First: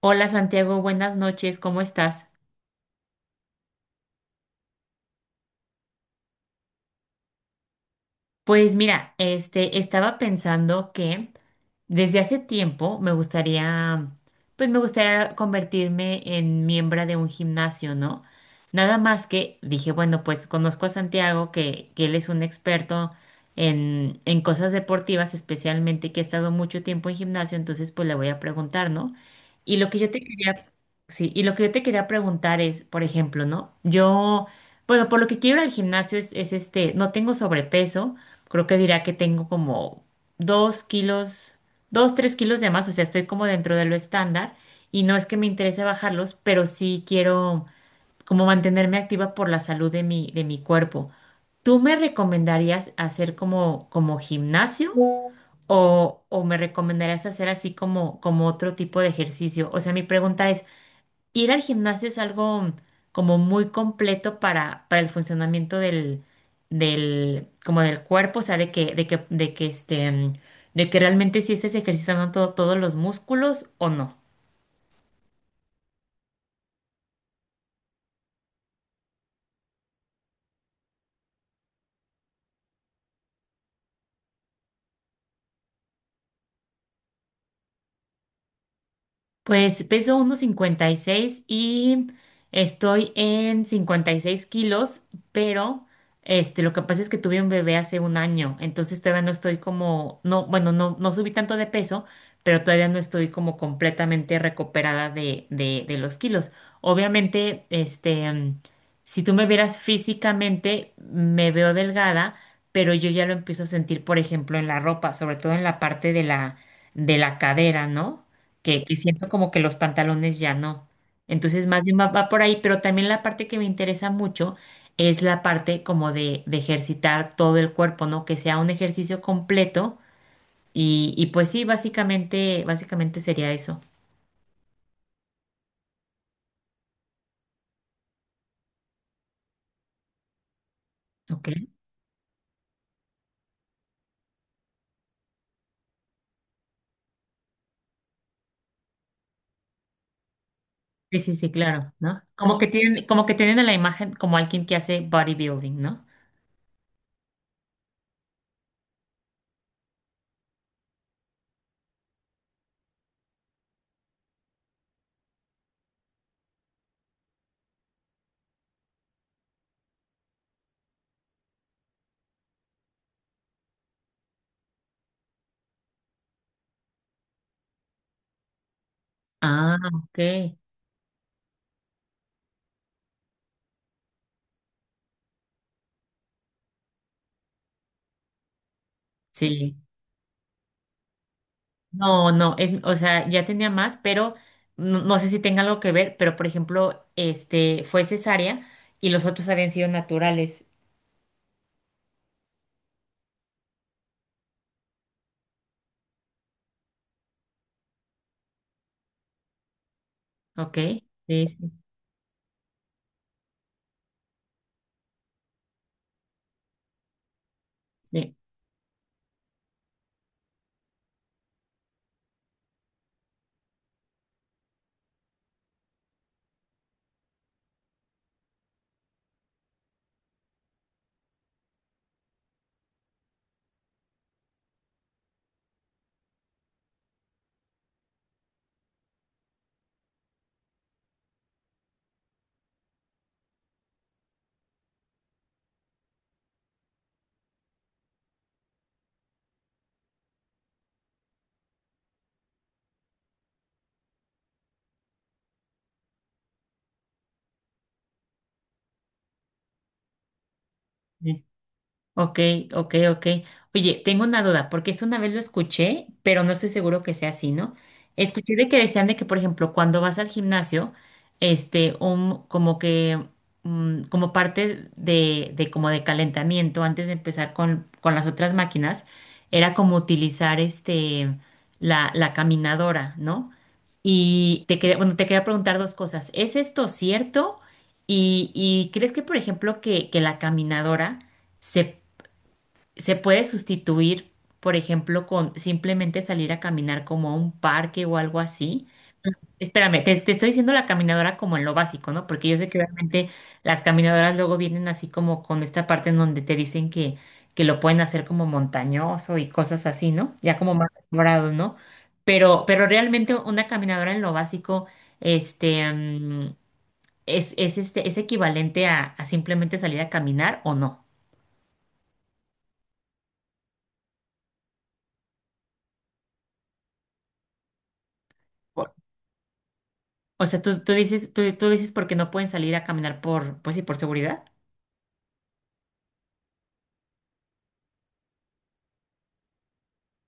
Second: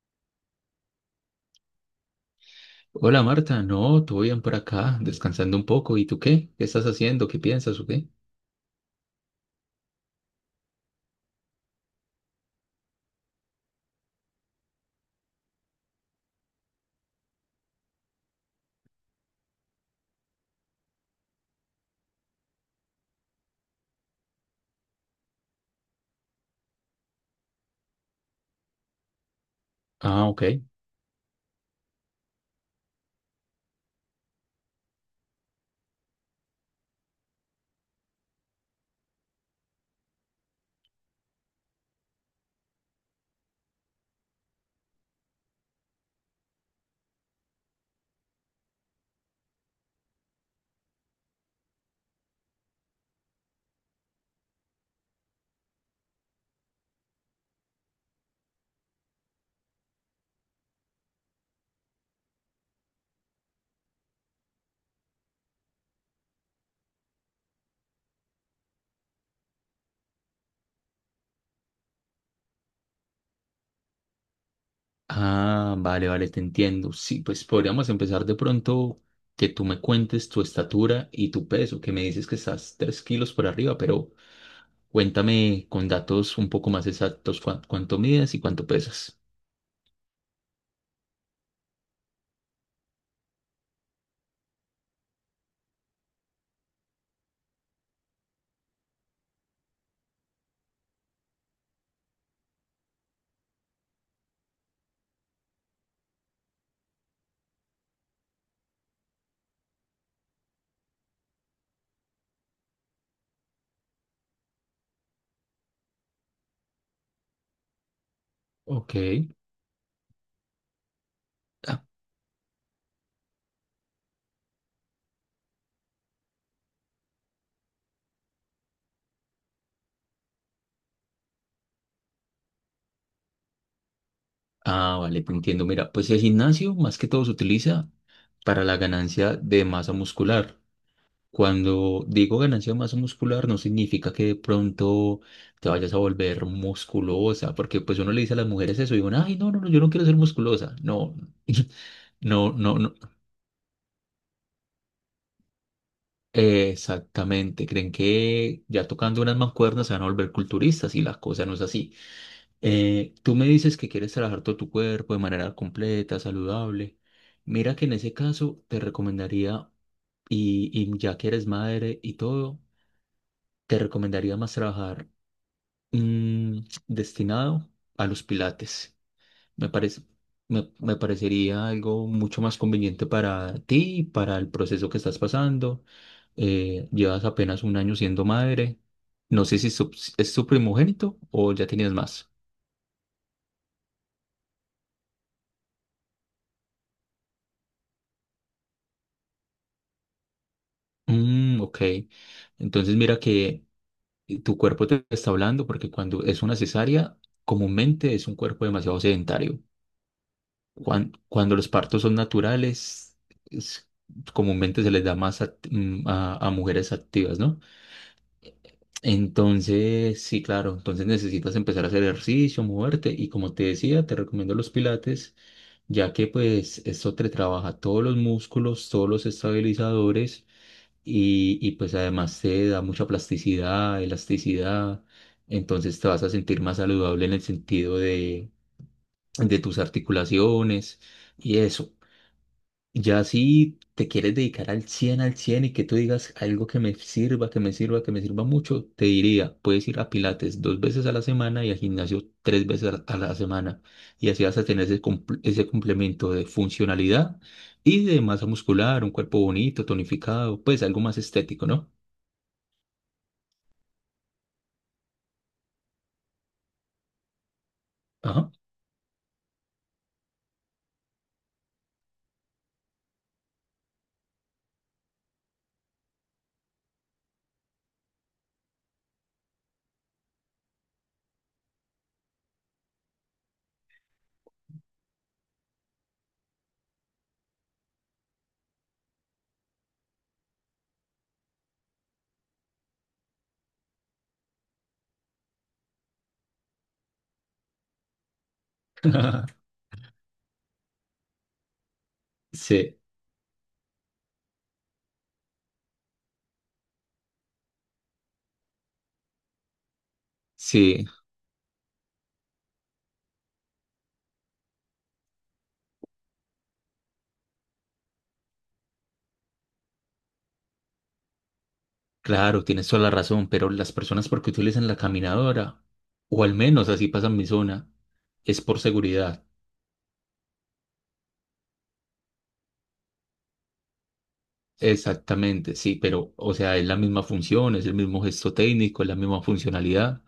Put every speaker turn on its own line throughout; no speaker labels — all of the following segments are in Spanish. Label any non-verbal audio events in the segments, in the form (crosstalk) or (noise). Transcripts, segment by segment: Hola Santiago, buenas noches, ¿cómo estás?
Hola Marta, no, todo bien por acá, descansando un poco. ¿Y tú qué? ¿Qué estás haciendo? ¿Qué piensas o qué?
Pues mira, estaba pensando que desde hace tiempo me gustaría, pues me gustaría convertirme en miembro de un gimnasio, ¿no? Nada más que dije, bueno, pues conozco a Santiago, que él es un experto en cosas deportivas, especialmente que ha estado mucho tiempo en gimnasio, entonces pues le voy a preguntar, ¿no? Y lo que yo te
Ah, ok.
quería, sí, y lo que yo te quería preguntar es, por ejemplo, ¿no? Yo, bueno, por lo que quiero ir al gimnasio es, no tengo sobrepeso, creo que dirá que tengo como dos kilos, dos, tres kilos de más, o sea, estoy como dentro de lo estándar y no es que me interese bajarlos, pero sí quiero como mantenerme activa por la salud de de mi cuerpo. ¿Tú me recomendarías hacer como gimnasio o me recomendarías hacer así como otro tipo de ejercicio? O sea, mi pregunta es, ir al gimnasio es algo como muy completo para el funcionamiento como del cuerpo, o sea, de que realmente si estés ejercitando todos los músculos o no.
Ah, vale, vale, te entiendo. Sí, pues podríamos empezar de pronto que tú me cuentes tu estatura y tu peso, que me dices que estás 3 kilos por arriba, pero cuéntame con datos un poco más exactos cuánto mides y cuánto pesas.
Pues peso 1,56 y estoy en 56 kilos, pero este, lo que pasa es que tuve un bebé hace un año, entonces todavía no estoy como, no, bueno, no subí tanto de peso, pero todavía no estoy como completamente recuperada de los kilos. Obviamente, si tú me vieras físicamente, me veo delgada, pero yo ya lo empiezo a sentir, por ejemplo, en la ropa, sobre todo en la parte de de la cadera, ¿no? Que
Ok.
siento como que los pantalones ya no. Entonces,
Ah,
más bien va por ahí, pero también la parte que me interesa mucho es la parte como de ejercitar todo el cuerpo, ¿no? Que sea un ejercicio completo y pues sí, básicamente, básicamente sería eso,
ah, vale, te entiendo. Mira, pues el gimnasio más que todo se utiliza para la ganancia de masa muscular.
¿ok?
Cuando digo ganancia de masa muscular, no significa que de pronto te vayas a volver musculosa, porque pues uno le dice a las mujeres eso y digo, ay, no, no, no, yo no quiero ser musculosa. No,
Sí, sí, sí, claro,
(laughs)
¿no?
no, no, no.
Como que tienen a la imagen como alguien que hace bodybuilding, ¿no?
Exactamente. Creen que ya tocando unas mancuernas se van a volver culturistas y la cosa no es así. Tú me dices que quieres trabajar todo tu cuerpo de manera completa, saludable. Mira que en ese caso te recomendaría, y ya que eres madre y todo, te recomendaría más trabajar Mm, destinado a los pilates. Me
Ah,
parece,
ok,
me parecería algo mucho más conveniente para ti, y para el proceso que estás pasando. Llevas apenas un año siendo madre. No sé si
sí.
es tu primogénito o ya tenías más.
No, no, es, o sea, ya tenía más, pero no, no sé si tenga algo que ver, pero por ejemplo, este fue cesárea y los otros habían sido naturales,
Mm, ok. Entonces mira que tu cuerpo te está hablando porque cuando es una cesárea, comúnmente es un cuerpo demasiado sedentario.
¿ok? Sí,
Cuando, los
sí,
partos son naturales, es- comúnmente se les da más a mujeres activas, ¿no?
sí.
Entonces, sí, claro, entonces necesitas empezar a hacer ejercicio, moverte y como te decía, te recomiendo los pilates, ya que pues esto te trabaja todos los músculos, todos los estabilizadores y pues además te da mucha plasticidad, elasticidad, entonces te vas a sentir más saludable en el sentido de, tus articulaciones y eso. Ya si te quieres dedicar al 100 y que tú digas algo que me sirva, que me sirva, que me sirva mucho, te diría, puedes ir a Pilates dos veces a la semana y al gimnasio tres veces a la semana. Y así vas a tener ese complemento de funcionalidad y de masa muscular, un cuerpo bonito, tonificado, pues algo más
Sí.
estético, ¿no?
Ok, ok, ok. Oye, tengo una duda, porque eso una vez lo escuché, pero no estoy seguro que sea así, ¿no?
Ajá.
Escuché de que decían de que, por ejemplo, cuando vas al gimnasio, este, un, como que, mm, como parte de como de calentamiento, antes de empezar con las otras máquinas, era como utilizar la caminadora, ¿no? Y te quería, bueno, te quería preguntar dos cosas. ¿Es esto cierto? Y ¿crees que, por ejemplo, que la caminadora se se puede sustituir, por ejemplo, con simplemente salir a caminar como a un parque o algo así.
(laughs)
Espérame, te estoy diciendo la caminadora como en lo básico, ¿no? Porque yo sé que
Sí,
realmente las caminadoras luego vienen así como con esta parte en donde te dicen que lo pueden hacer como montañoso y cosas así, ¿no? Ya como más
sí,
elaborado, ¿no? Pero realmente una caminadora en lo básico, este, mm, es equivalente a simplemente salir a caminar o no.
claro, tienes toda la razón, pero las personas porque utilizan la caminadora, o al menos así pasa en mi zona, es por seguridad.
O sea, tú dices porque no pueden salir a caminar por, pues sí, por seguridad.
Exactamente, sí, pero o sea, es la misma función, es el mismo gesto técnico, es la misma funcionalidad.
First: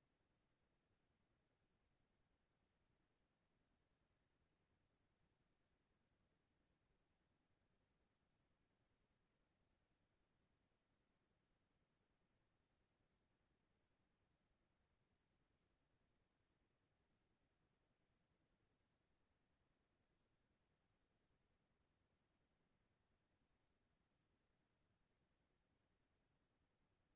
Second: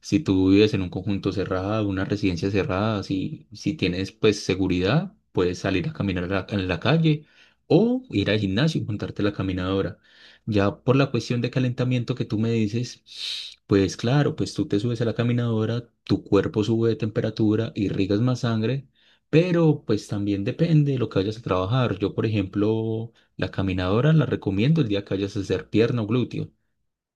Si tú vives en un conjunto cerrado, una residencia cerrada, si, si tienes pues seguridad, puedes salir a caminar en la calle o ir al gimnasio y montarte la caminadora. Ya por la cuestión de calentamiento que tú me dices, pues claro, pues tú te subes a la caminadora, tu cuerpo sube de temperatura, irrigas más sangre, pero pues también depende de lo que vayas a trabajar. Yo, por ejemplo, la caminadora la recomiendo el día que vayas a hacer pierna o glúteo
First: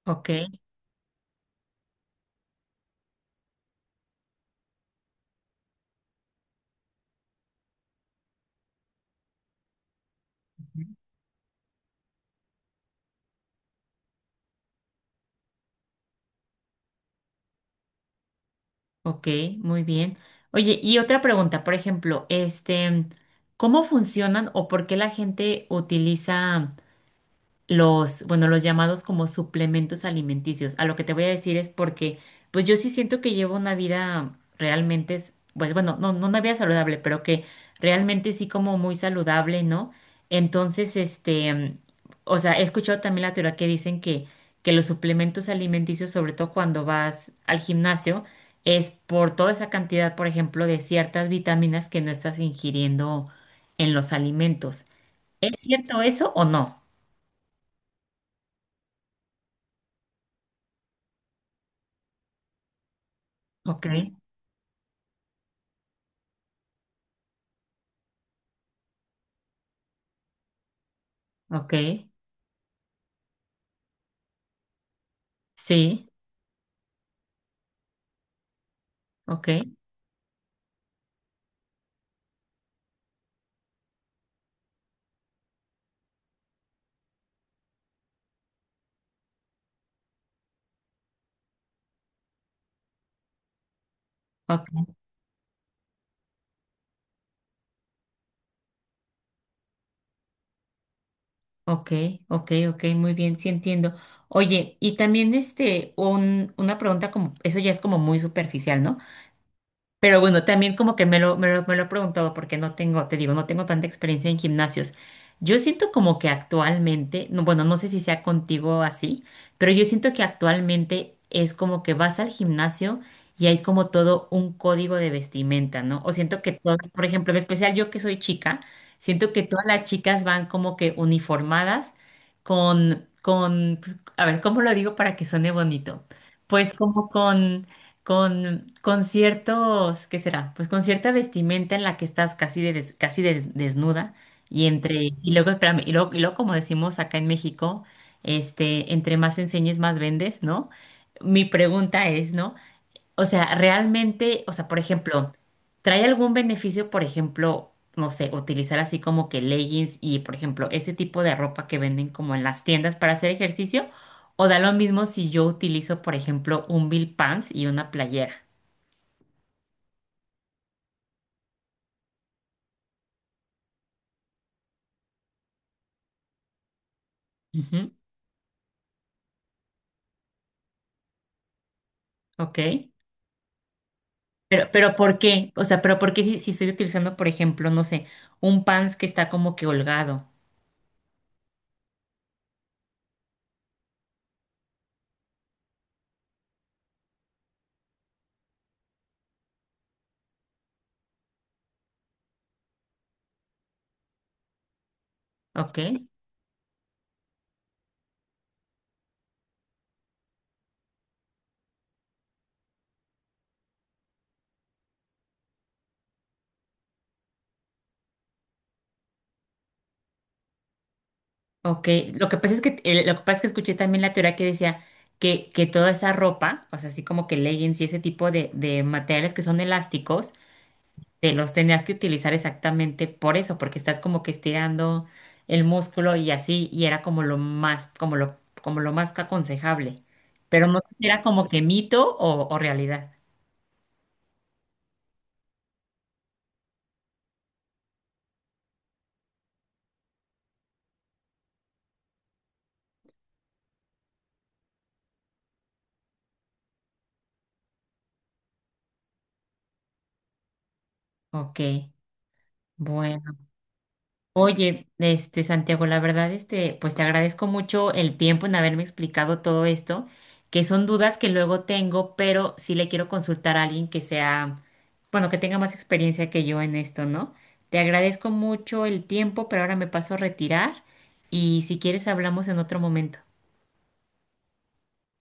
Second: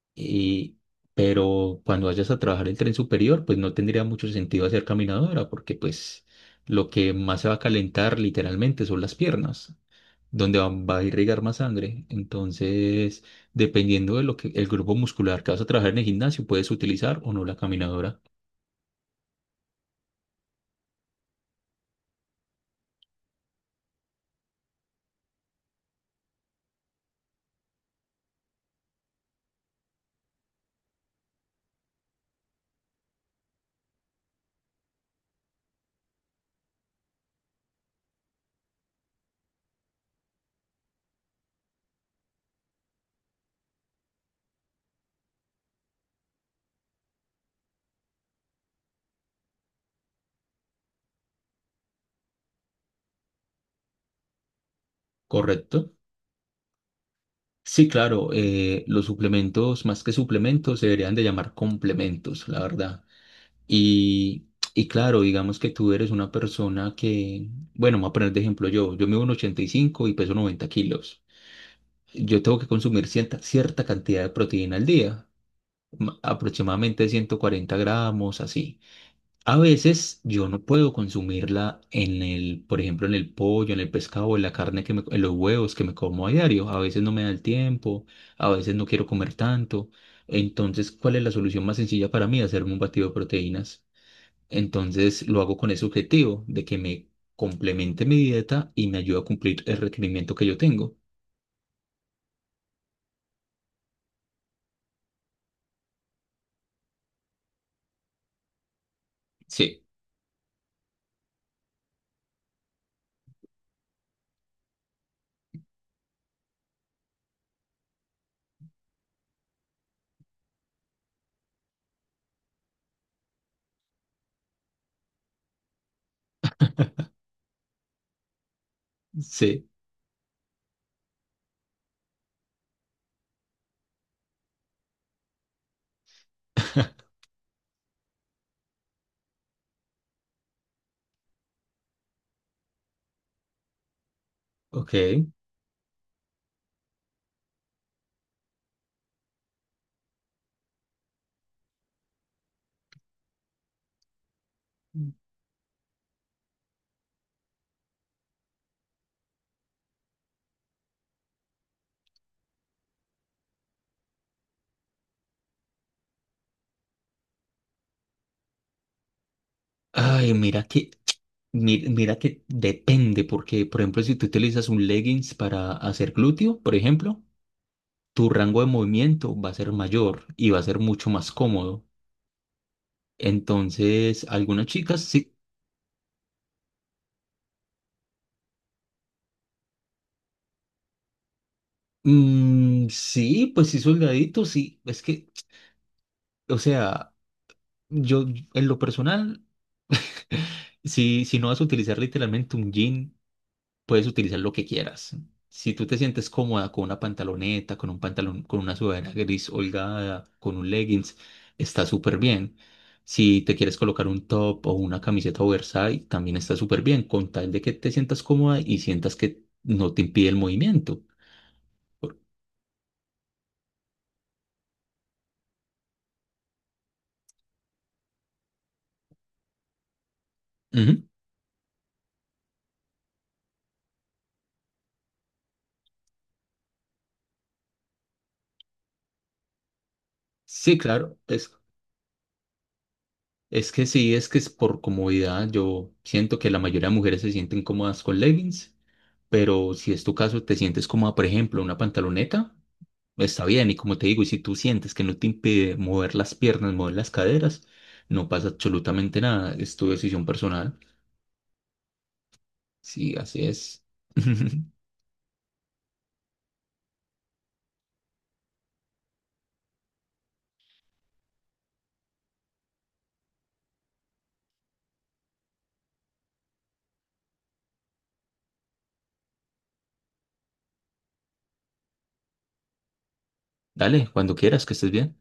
Ok,
y, pero cuando vayas a trabajar el tren superior, pues no tendría mucho sentido hacer caminadora, porque pues lo que más se va a calentar literalmente son las piernas, donde va a irrigar más sangre. Entonces, dependiendo de lo que el grupo muscular que vas a trabajar en el gimnasio, puedes utilizar o no la caminadora,
ok, muy bien. Oye, y otra pregunta, por ejemplo, este, ¿cómo funcionan o por qué la gente utiliza? Los, bueno, los llamados como suplementos alimenticios. A lo que te voy a decir es porque, pues yo sí siento que llevo una vida realmente, pues bueno, no una vida saludable, pero que realmente sí como muy saludable, ¿no? Entonces, este, mm, o sea, he escuchado también la teoría que dicen que los suplementos alimenticios, sobre todo cuando vas al gimnasio, es por toda esa cantidad, por ejemplo, de ciertas vitaminas que no estás ingiriendo en los alimentos. ¿Es
¿correcto?
cierto eso o no?
Sí, claro, los suplementos, más que suplementos, se deberían de llamar complementos, la verdad.
Ok.
Y, y claro, digamos que tú eres una persona que, bueno, me voy a poner de ejemplo yo, yo mido 1,85 y peso 90 kilos.
Ok,
Yo tengo que consumir cierta cantidad de proteína al día,
sí,
aproximadamente 140 gramos, así.
ok,
A veces yo no puedo consumirla en por ejemplo, en el pollo, en el pescado, en la carne que me, en los huevos que me como a diario. A veces no me da el tiempo, a veces no quiero comer tanto. Entonces, ¿cuál es la solución más sencilla para mí? Hacerme un batido de proteínas.
ok,
Entonces lo hago con ese objetivo de que me complemente mi dieta y me ayude a cumplir el requerimiento que yo tengo.
ok, ok, ok, muy bien, sí entiendo. Oye, una pregunta como, eso ya es como muy superficial, ¿no?
Sí,
Pero bueno, también como que me lo he preguntado porque no tengo, te digo, no tengo tanta experiencia en gimnasios. Yo siento como que actualmente, no, bueno, no sé si sea contigo así, pero yo siento que actualmente es como que vas al gimnasio y hay como todo un código de vestimenta, ¿no? O siento que todo, por ejemplo, en especial yo que soy chica, siento que todas
sí,
las chicas van como que uniformadas pues, a ver, ¿cómo lo digo para que suene bonito? Pues como
(laughs)
con ciertos, ¿qué será? Pues con cierta vestimenta en la que estás casi, casi desnuda y
ok.
entre, y luego, espérame, y luego como decimos acá en México, este, entre más enseñes, más vendes, ¿no? Mi pregunta es, ¿no? O sea, realmente, o sea, por ejemplo, ¿trae algún beneficio, por ejemplo, no sé, utilizar así como que leggings y, por ejemplo, ese tipo de ropa que venden como en las tiendas para hacer ejercicio? ¿O da lo mismo si yo utilizo, por ejemplo, un bill pants y una playera?
Ay, mira que depende, porque por ejemplo, si tú utilizas un leggings para hacer glúteo, por ejemplo,
Ujú.
tu rango de movimiento va a ser mayor y va a ser mucho más cómodo.
Ok.
Entonces, algunas
Pero
chicas
¿por
sí,
qué? O sea, pero ¿por qué si, si estoy utilizando, por ejemplo, no sé, un pants que está como que holgado?
mm, sí, pues sí, soldadito, sí, es que, o sea, yo en lo personal. Si no vas a utilizar literalmente un jean, puedes utilizar lo que quieras. Si
Ok.
tú te sientes cómoda con una pantaloneta, con un pantalón, con una sudadera gris holgada, con un leggings, está súper bien. Si te quieres colocar un top o una camiseta oversize, también está súper bien, con tal de que te sientas cómoda y sientas que no te impide el movimiento.
Ok,
Por-
lo que pasa es que lo que pasa es que escuché también la teoría que decía que toda esa ropa, o sea, así como que leggings y ese tipo de materiales que son elásticos,
Ujú.
te los tenías que utilizar exactamente por eso, porque estás como que estirando el músculo y así, y era como lo más aconsejable. Pero
Sí,
no sé si
claro,
era como
es
que mito o realidad.
Es que sí, es que es por comodidad. Yo siento que la mayoría de mujeres se sienten cómodas con leggings, pero si es tu caso, te sientes cómoda, por ejemplo, una pantaloneta, está bien. Y como te digo, y si tú sientes que no te impide mover las piernas, mover las caderas, no pasa absolutamente nada. Es tu decisión personal.
Ok,
Sí,
bueno.
así es. (laughs)
Oye, este Santiago, la verdad, este, pues te agradezco mucho el tiempo en haberme explicado todo esto, que son dudas que luego tengo, pero sí le quiero consultar a alguien que sea, bueno, que tenga más experiencia que yo en esto, ¿no? Te agradezco mucho el tiempo, pero ahora me paso a retirar y si quieres hablamos en otro momento.
Dale, cuando quieras, que estés bien.